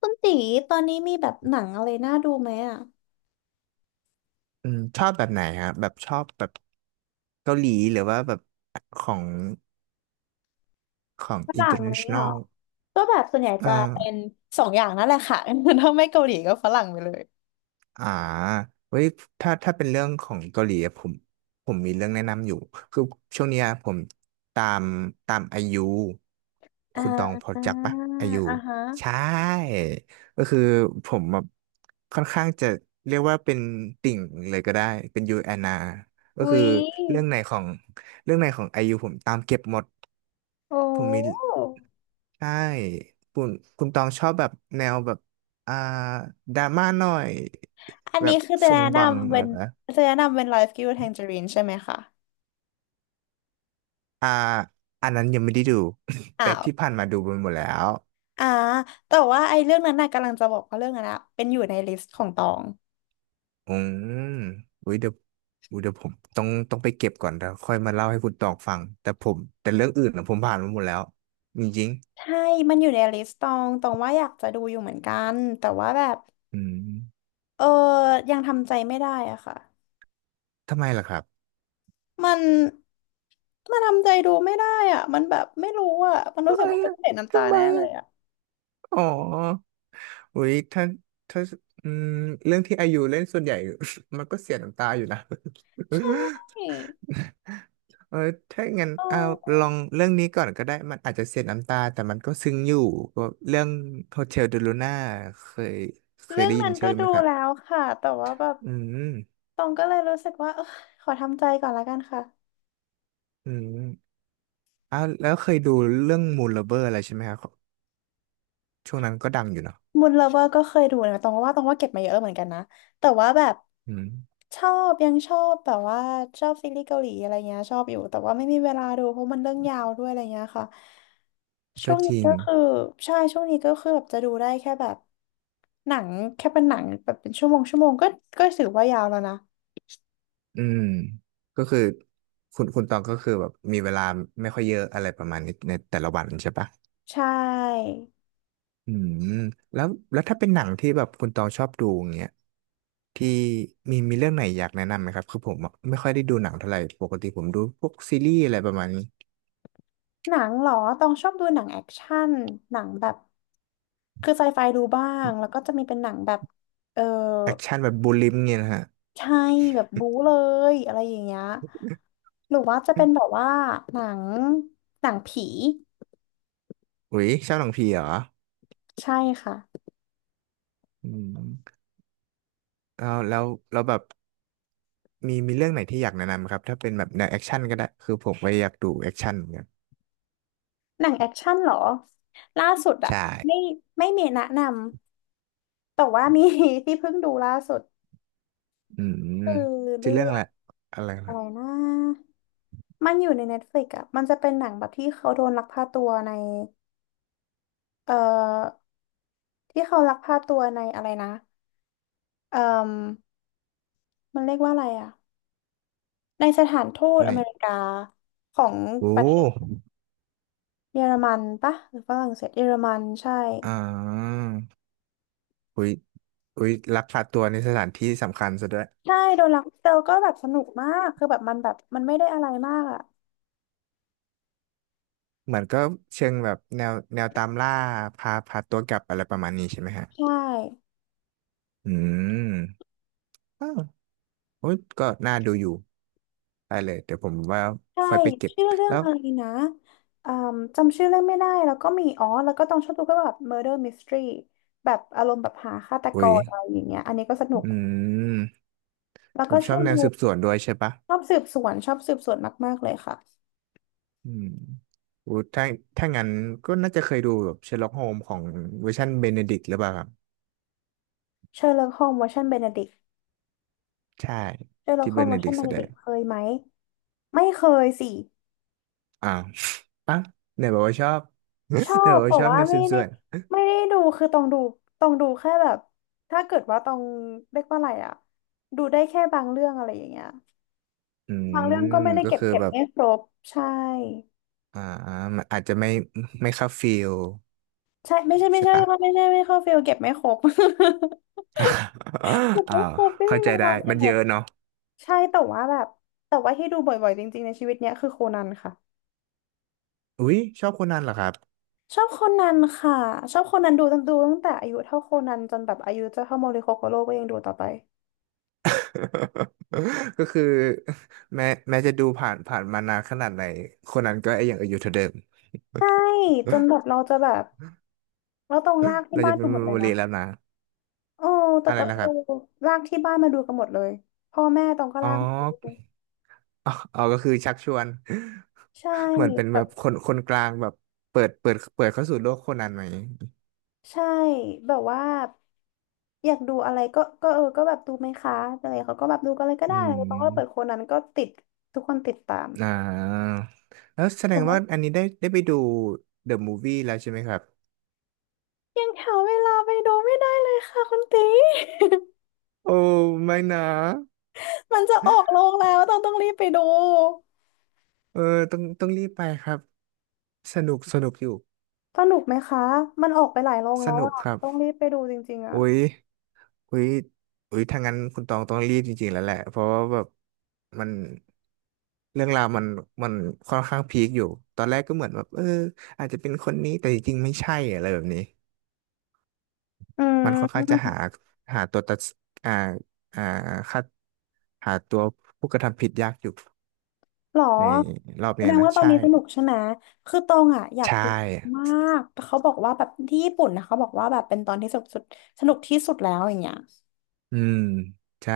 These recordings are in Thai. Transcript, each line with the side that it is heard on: left: คุณตีตอนนี้มีแบบหนังอะไรน่าดูไหมอ่ะ
right: อืมชอบแบบไหนฮะแบบชอบแบบเกาหลีหรือว่าแบบของของ
left: ฝรั่งอะไรอย่างเงี้ยหร
right: international
left: อก็แบบส่วนใหญ่
right: อ่
left: จะเป็น
right: า
left: สองอย่างนั่นแหละค่ะ ถ้าไม่เกาหลีก็ฝรั่งไปเลย
right: อ่าเว้ยถ้าเป็นเรื่องของเกาหลีอะผมมีเรื่องแนะนำอยู่คือช่วงเนี้ยผมตามตามไอยู
left: อ่า
right: คุณตองพอ
left: อ่า
right: จักปะไอยู
left: อ่าฮะ
right: ใช่ก็คือผมแบบค่อนข้างจะเรียกว่าเป็นติ่งเลยก็ได้เป็นยูแอนนาก็
left: อุ๊
right: คือ
left: ย
right: เรื่องไหนของเรื่องไหนของไอยูผมตามเก็บหมด
left: โอ
right: ผมมี
left: ้
right: ใช่คุณคุณตองชอบแบบแนวแบบอ่าดราม่าหน่อย
left: อัน
right: แบ
left: นี้
right: บ
left: คือจะ
right: ซ
left: แนะ
right: งบัง
left: นำ
right: เห
left: เป็
right: รอ
left: น
right: นะ
left: จะแนะนำเป็น Life Giver Tangerine ใช่ไหมคะ
right: อ่าอันนั้นยังไม่ได้ดู
left: อ้า
right: แต่
left: ว
right: ที่ผ่านมาดูไปหมดแล้ว
left: อ่าแต่ว่าไอ้เรื่องนั้นน่ะกำลังจะบอกว่าเรื่องนั้นอะเป็นอยู่ในลิสต์ของตอง
right: อืมอุ้ยเดี๋ยวอุ้ยเดี๋ยวผมต้องไปเก็บก่อนแล้วค่อยมาเล่าให้คุณตองฟัง แต่ผมแต่เรื่องอื่นนะผมผ่านมาหมดแล้วจริง
left: ใช่มันอยู่ในลิสต์ตองตองว่าอยากจะดูอยู่เหมือนกันแต่ว่าแบบ
right: ๆอืม
left: เออยังทำใจไม่ได้อะค่ะ
right: ทำไมล่ะครับ
left: มันมันทำใจดูไม่ได้อะมันแบบไม่รู้อะมันรู้
right: ทำ
left: สึ
right: ไม
left: กว่าต้อง
right: อะ
left: เห็นน้ำตา
right: ทำไม
left: แน่เล
right: อะ
left: ยอะ
right: อ๋อ อุ้ยถ้าอืมเรื่องที่อายุเล่นส่วนใหญ่ มันก็เสียน้ำตาอยู่นะ
left: ใช่
right: เออถ้างั้น
left: เอ
right: เอาลอ
left: อ
right: งเรื่องนี้ก่อนก็ได้มันอาจจะเสียน้ำตาแต่มันก็ซึ้งอยู่ก็เรื่องโฮเทลเดลูน่าเคยเคย
left: เรื่อง
right: ได้ยิน
left: นั้นก็
right: ชื่อไห
left: ดู
right: มครับ
left: แล้วค่ะ แต่ว่าแบบ
right: อืม
left: ตองก็เลยรู้สึกว่าเออขอทำใจก่อนละกันค่ะ
right: อืมเอ้าแล้วเคยดูเรื่องมูน l ลเบอร์อะไรใช่ไหมครับช่วงนั้นก็ดังอยู่เนาะ
left: มูนเลเวอร์ก็เคยดูนะตองว่าเก็บมาเยอะเหมือนกันนะแต่ว่าแบบ
right: อืม
left: ชอบยังชอบแบบว่าชอบซีรีส์เกาหลีอะไรเงี้ยชอบอยู่แต่ว่าไม่มีเวลาดูเพราะมันเรื่องยาวด้วยอะไรเงี้ยค่ะช่
right: ก็
left: วง
right: จ
left: นี้
right: ริง
left: ก็คือใช่ช่วงนี้ก็คือแบบจะดูได้แค่แบบหนังแค่เป็นหนังแบบเป็นชั่วโมงชั่วโมงก็ก็ถือว่ายาวแล้วนะ
right: อืมก็คือคุณตองก็คือแบบมีเวลาไม่ค่อยเยอะอะไรประมาณนี้ในแต่ละวันใช่ปะ
left: ใช่
right: อืมแล้วถ้าเป็นหนังที่แบบคุณตองชอบดูอย่างเงี้ยที่มีเรื่องไหนอยากแนะนำไหมครับคือผมอะไม่ค่อยได้ดูหนังเท่าไหร่ปกติผมดูพวกซีรีส์อะไรประมาณนี้
left: หนังเหรอตองชอบดูหนังแอคชั่นหนังแบบคือไซไฟดูบ้างแล้วก็จะมีเป็นหนังแบบเออ
right: แอคชั่นแบบบูลลิมเงี้ยนะฮะ
left: ใช่แบบบู๊เลยอะไรอย่างเงี้ยหรือว่าจะเป็นแบบว่าหนังหนังผี
right: อุ๊ยชอบหนังผีเหรอ
left: ใช่ค่ะ
right: อืมแล้วแล้วแล้วแบบมีเรื่องไหนที่อยากแนะนำไหมครับถ้าเป็นแบบแนวแอคชั่นก็ได้คือผมก็อยากดูแอคชั่นเหมือนกัน
left: หนังแอคชั่นเหรอล่าสุดอะ
right: ใช่
left: ไม่ไม่มีแนะนำแต่ว่ามี ที่เพิ่งดูล่าสุด
right: อืม
left: คือ
right: ชื่
left: เรื่
right: อเรื่อง
left: อ
right: อะ
left: ง
right: ไรอะไร
left: อะไรนะมันอยู่ใน Netflix อะมันจะเป็นหนังแบบที่เขาโดนลักพาตัวในเอ่อที่เขาลักพาตัวในอะไรนะเอ่อมมันเรียกว่าอะไรอะในสถานทูต
right: ไห
left: อเมริ
right: น
left: กาของ
right: โอ้
left: ประเท เยอรมันปะหรือฝรั่งเศสเยอรมันใช่
right: อ่าอุ้ยอุ้ยลักพาตัวในสถานที่สำคัญซะด้วย
left: ใช่โดนลักเตลก็แบบสนุกมากคือแบบมันแบบมันไม่ได้อะไรมากอ่ะ
right: เหมือนก็เชิงแบบแนวตามล่าพาตัวกลับอะไรประมาณนี้ใช่ไหมฮะ
left: ใช่
right: อืมอ้าวโอ้ยก็น่าดูอยู่ได้เลย เดี๋ยวผมว่า
left: ใช่
right: ค่อยไปเก็บ
left: ชื่อเรื่อง
right: แล้ว
left: อะไรนะอืมจำชื่อเรื่องไม่ได้แล้วก็มีอ๋อแล้วก็ต้องชอบดูก็แบบ Murder Mystery แบบอารมณ์แบบหาฆาตก
right: อุ้ย
left: รอะไรอย่างเงี้ยอันนี้ก็สนุก
right: อืม
left: แล้ว
right: ผ
left: ก็
right: มช
left: ช
right: อ
left: อ
right: บ
left: บ
right: แน
left: ดู
right: วสืบสวนด้วยใช่ปะ
left: ชอบสืบสวนมากๆเลยค่ะ
right: อืมอู้ถ้างั้นก็น่าจะเคยดูแบบเชอร์ล็อกโฮมของเวอร์ชันเบเนดิกต์หรือเปล่าครับ
left: เชอร์ล็อกโฮมส์เวอร์ชันเบเนดิก
right: ใช่
left: เชอร์ล็อก
right: ที่
left: โฮ
right: เบ
left: มส์เว
right: เน
left: อร์
right: ดิ
left: ชัน
right: ก
left: เบ
right: ต์แส
left: เน
right: ด
left: ดิก
right: ง
left: เคยไหมไม่เคยสิ
right: อ่า อ่ะไหนบอกว่าชอบ
left: ชอ
right: ไหน
left: บ
right: บอก
left: แต่
right: ว่าชอบ
left: ว่า
right: แนวสื
left: ไม่
right: บส
left: ได้
right: วน
left: ไม่ได้ดูคือต้องดูแค่แบบถ้าเกิดว่าต้องเรียกว่าอะไรอะดูได้แค่บางเรื่องอะไรอย่างเงี้ย
right: อื
left: บาง
right: ม
left: เรื่องก็ไม่ได้
right: ก็
left: เก็บ
right: คือ
left: เก็บ
right: แบบ
left: ไม่ครบใช่
right: อ่ามันอาจจะไม่เข้าฟิล
left: ใช่ไม่ใช่ไม่
right: ใช่
left: ใช่
right: ปะ
left: ว่าไม่ใช่ไม่เข้าฟิลเก็บไม่ครบ เก็บ
right: อ้า
left: ไม่
right: ว
left: ครบไม่มี
right: เข้าใจ
left: เว
right: ได้
left: ลาเก็
right: มันเย
left: บ
right: อะเนาะ
left: ใช่แต่ว่าแบบแต่ว่าที่ดูบ่อยๆจริงๆในชีวิตเนี้ยคือโคนันค่ะ
right: อุ๊ยชอบคนนั้นเหรอครับ
left: ชอบโคนันค่ะชอบโคนันดูตั้งแต่อายุเท่าโคนันจนแบบอายุจะเท่าโมริโคโกโร่ก็ยังดูต่อไป
right: ก็คือแม้แม้จะดูผ่านมานานขนาดไหน คนนั้นก็ยังอยู่เท่าเดิม
left: ใช่จนแบบเราจะแบบ แล้วต้องลาก ที่
right: เรา
left: บ้า
right: จะ
left: น
right: เป็
left: ดู
right: นเม
left: หมด
right: ม
left: เล
right: โม
left: ยนะ
right: รีแล้วนะ
left: โอ้ แต่
right: อะไร
left: ก็
right: นะค
left: เออ
right: รับ
left: ลากที่บ้านมาดูกันหมดเลยพ่อแม่ตองก็
right: อ๋อ
left: ลากมาดูด้วย
right: อ๋อ อ๋อก็คือชักชวน
left: ใช่
right: เหมือนเป็น
left: แบ
right: แบ
left: บ
right: บคนกลางแบบเปิดเข้าสู่โลกโคนันไหม
left: ใช่ แบบว่าอยากดูอะไรก็เออ ก็แบบดูไหมคะอะไรเขาก็แบบดูกันเลยก็
right: อื
left: ได้แล้วตองก็เปิดค
right: ม
left: นนั้นก็ติด ทุกคนติดตาม
right: อ่าแล้วแสด
left: ผม
right: ง
left: ว่า
right: ว่าอันนี้ได้ไปดู The Movie แล้วใช่ไหมครับ
left: ยังหาเวลาไปดูไม่ได้เลยค่ะคุณตี
right: โอ้ไม่นะ
left: มันจะออกโรงแล้วต้องรีบไปดู
right: เออต้องรีบไปครับ สนุกอยู่
left: สนุกไหมคะมันออกไปหลายโรง
right: ส
left: แล้ว
right: นุก
left: อะ
right: ครับ
left: ต้องรีบไปดูจริงๆอะ
right: โอ้ยโอ้ยอุ้ยถ้างั้นคุณตองต้องรีบจริงๆแล้วแหละ เพราะว่าแบบมันเรื่องราวมันค่อนข้างพีคอยู่ ตอนแรกก็เหมือนแบบเอออาจจะเป็นคนนี้แต่จริงๆไม่ใช่อะไรแบบนี้
left: อื
right: มันค่อนข้างจะหา
left: ม
right: หาตัวตัดอ่าอ่าคัดหาตัวผู้กระทำผิดยากอยู่
left: หรอ
right: ในรอบ
left: แส
right: เนี้
left: ด
right: ย
left: ง
right: นะ
left: ว่าตอนนี้สนุกใช่ไหมคือตองอ่ะอยาก
right: ใช่
left: ดูมากแต่เขาบอกว่าแบบที่ญี่ปุ่นนะเขาบอกว่าแบบเป็นตอนที่สนุกสุดสนุกที่สุดแล้วอย่างเงี้ย
right: อืมใช่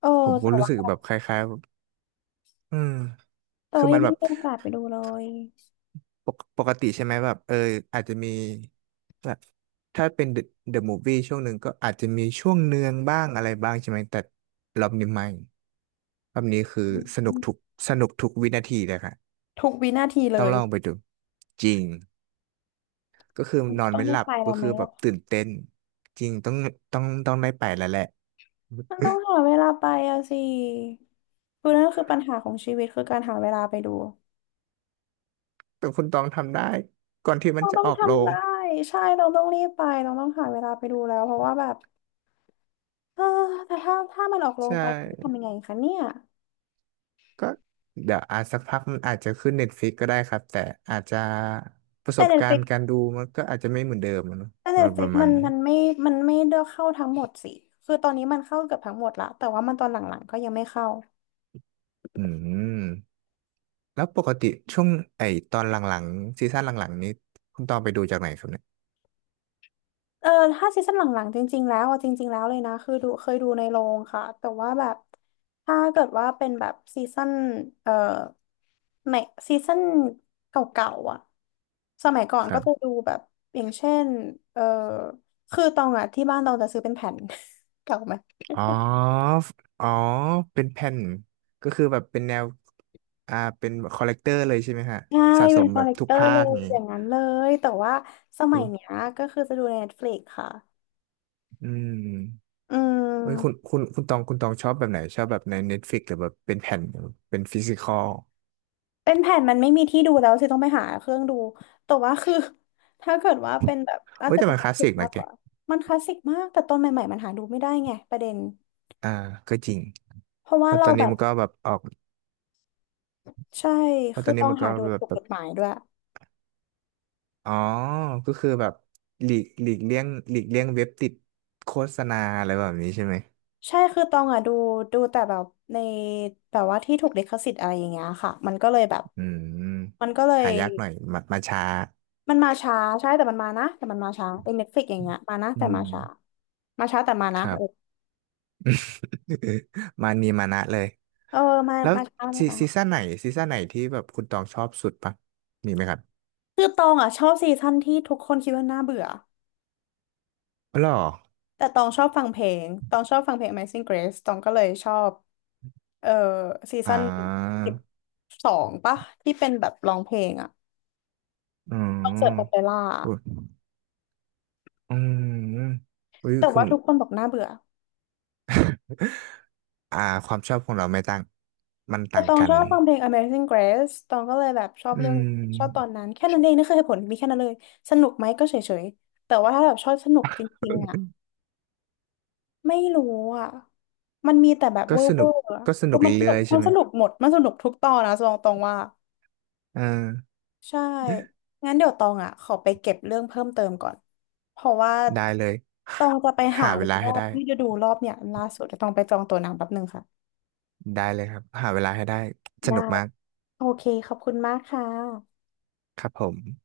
left: เออ
right: ผมก็
left: แต่
right: รู้
left: ว่า
right: สึกแบบคล้ายๆอืม
left: แต่
right: คือ
left: ว่า
right: มั
left: ยั
right: น
left: ง
right: แบ
left: ไม่
right: บ
left: มีโอกาสไปดูเลย
right: ปกติใช่ไหมแบบเอออาจจะมีแบบถ้าเป็นเดอะมูฟวี่ช่วงหนึ่งก็อาจจะมีช่วงเนืองบ้างอะไรบ้างใช่ไหมแต่รอบนี้ไม่รอบนี้คือสนุก
left: อืม
right: ทุกสนุกทุกวินาทีเลยค่ะ
left: ทุกวินาทีเล
right: ต้อง
left: ย
right: ลองไปดูจริง ก็คือนอน
left: ต้อง
right: ไม่
left: ได้
right: หลับ
left: ไปแล้
right: ก็
left: วไหม
right: คือแบบ
left: อะ
right: ตื่นเต้นจริงต้องต้องได้ไปแล้วแหละ
left: มันต้องหาเวลาไปอะสิคือนั่นคือปัญหาของชีวิตคือการหาเวลาไปดู
right: แต่คุณต้องทำได้ก่อนที่มัน
left: เรา
right: จะ
left: ต้อง
right: ออกโร
left: ทำ
right: ง
left: ได้ใช่เราต้องรีบไปเราต้องหาเวลาไปดูแล้วเพราะว่าแบบเออแต่ถ้ามันออกโร
right: ใช
left: งไปจะ
right: ่
left: ทำยังไงคะเนี่ย
right: ก็เดี๋ยวอาจสักพักมันอาจจะขึ้นเน็ตฟ i ิกก็ได้ครับแต่อาจจะประส
left: แต่
right: บ
left: เน็ต
right: กา
left: ฟ
right: ร
left: ลิก
right: ณ์การดูมันก็อาจจะไม่เหมือนเดิมอะเนอะประมา
left: มั
right: ณ
left: น
right: นี้
left: มันไม่มันไม่ได้เข้าทั้งหมดสิคือตอนนี้มันเข้าเกือบทั้งหมดละแต่ว่ามันตอนหลังๆก็ยังไม่เข้า
right: อืมแล้วปกติช่วงไอ้ตอนหลังๆซีซั่นหลังๆนี้คุณตองไปดูจากไหนครับเนี่ย
left: เออถ้าซีซั่นหลังๆจริงๆแล้วเลยนะคือเคยดูในโรงค่ะแต่ว่าแบบถ้าเกิดว่าเป็นแบบซีซั่นเอ่อในซีซั่นเก่าๆอ่ะสมัยก่อน
right: ค
left: ก็
right: รับ
left: จะดูแบบอย่างเช่นเอ่อคือตองอ่ะที่บ้านตองจะซื้อเป็นแผ่น เก่าไหม
right: อ๋อฟอ๋อ เป็นแผ่น ก็คือแบบเป็นแนว เป็นคอลเลกเตอร์เลยใช่ไหมฮะ
left: ใช่
right: สะส
left: เป็น
right: ม
left: คอ
right: แบ
left: ล
right: บ
left: เลก
right: ทุ
left: เต
right: ก
left: อร์
right: ภา
left: เลย
right: คอย่าง
left: อ
right: งี้
left: ย่างนั้นเลยแต่ว่าส
right: อื
left: มัย
right: อ
left: เนี้ยก็คือจะดูใน Netflix ค่ะ
right: อืม
left: อื
right: เฮ้ยคุณ
left: ม
right: คุณคุณตองชอบแบบไหน ชอบแบบใน Netflix หรือแบบเป็นแผ่นหรือเป็นฟิสิคอล
left: เป็นแผ่นมันไม่มีที่ดูแล้วสิต้องไปหาเครื่องดูแต่ว่าคือถ้าเกิดว่าเป็นแบบน่า
right: โอ้ย
left: จะ
right: แต่
left: เป็น
right: มันคลาสสิ
left: Netflix
right: กนะ
left: มาก
right: แก
left: กว่ามันคลาสสิกมากแต่ตอนใหม่ๆมันหาดูไม่ได้ไงประเด็น
right: อ่า ก็จริง
left: เพราะ
right: เพ
left: ว่า
right: ราะต
left: เรา
right: อน
left: แบ
right: นี้
left: บ
right: มันก็แบบออก
left: ใช่
right: เพราะ
left: คื
right: ตอ
left: อ
right: นนี้
left: ต้อง
right: มันก็
left: หาดู
right: แบบ
left: ถูกกฎหมายด้วย
right: อ๋อ ก็คือแบบหลีกเลี่ยงหลีกเลี่ยงเว็บติดโฆษณาอะไรแบบนี้ใช่ไหม
left: ใช่คือตองอะดูแต่แบบในแบบว่าที่ถูกลิขสิทธิ์อะไรอย่างเงี้ยค่ะมันก็เลยแบบ
right: อื
left: มั
right: ม
left: นก็เลย
right: หายากหน่อยมาช้า
left: มันมาช้าใช่แต่มันมานะแต่มันมาช้าเป็นเน็ตฟลิกอย่างเงี้ยมานะ
right: อื
left: แต่มา
right: ม
left: ช้ามาช้าแต่มา
right: ค
left: นะ
right: รั
left: เอ
right: บ
left: อ
right: มานีมานะเลย
left: เออ
right: แล้ว
left: มาช้าแต่
right: ซี
left: มา
right: ซี
left: นะ
right: ซั่นไหนซีซั่นไหนที่แบบคุณตองชอบสุดปะมีไหมครับ
left: คือตองอ่ะชอบซีซั่นที่ทุกคนคิดว่าน่าเบื่อ
right: อ๋อเหรอ
left: แต่ตองชอบฟังเพลง Amazing Grace ตองก็เลยชอบเออซี
right: อ่
left: ซั่น
right: า
left: 12ปะที่เป็นแบบร้องเพลงอ่ะ
right: อื
left: คอนเสิร์ต
right: ม
left: โอเปร่า
right: อุ๊ยอืมอุ้ย
left: แต่
right: คุ
left: ว่า
right: ณ
left: ทุกคนบอกน่าเบื่อ
right: อ่าความชอบของเราไม่ต่างมันต่าง
left: ตอง
right: กั
left: ช
right: น
left: อบฟังเพลง Amazing Grace ตองก็เลยแบบชอบ
right: อื
left: เรื่องชอบตอน
right: ม
left: นั้นแค่นั้นเองนั่นคือเหตุผลมีแค่นั้นเลยสนุกไหมก็เฉยๆแต่ว่าถ้าแบบชอบสนุกจริงๆอ่ะไม่รู้อ่ะมันมีแต่แบบ
right: ก็ส
left: เว
right: นุ
left: อ
right: ก
left: ร์อะ
right: ก็ส
left: แต่
right: นุก
left: มันสนุ
right: เรื่อ
left: ก
right: ยๆใช่ไหม
left: หมดมันสนุกทุกตอนนะตองว่า
right: เออ
left: ใช่งั้นเดี๋ยวตองอ่ะขอไปเก็บเรื่องเพิ่มเติมก่อนเพราะว่า
right: ได้เลย
left: ตองจะไปหา
right: หาเว
left: ดู
right: ลา
left: รอ
right: ให้
left: บ
right: ได้
left: ที่จะดูรอบเนี่ยล่าสุดจะตองไปจองตั๋วหนังแป๊บนึงค่ะ
right: ได้เลยครับหาเวลาให้ได้ส
left: ได้
right: นุกมาก
left: โอเคขอบคุณมากค่ะ
right: ครับผม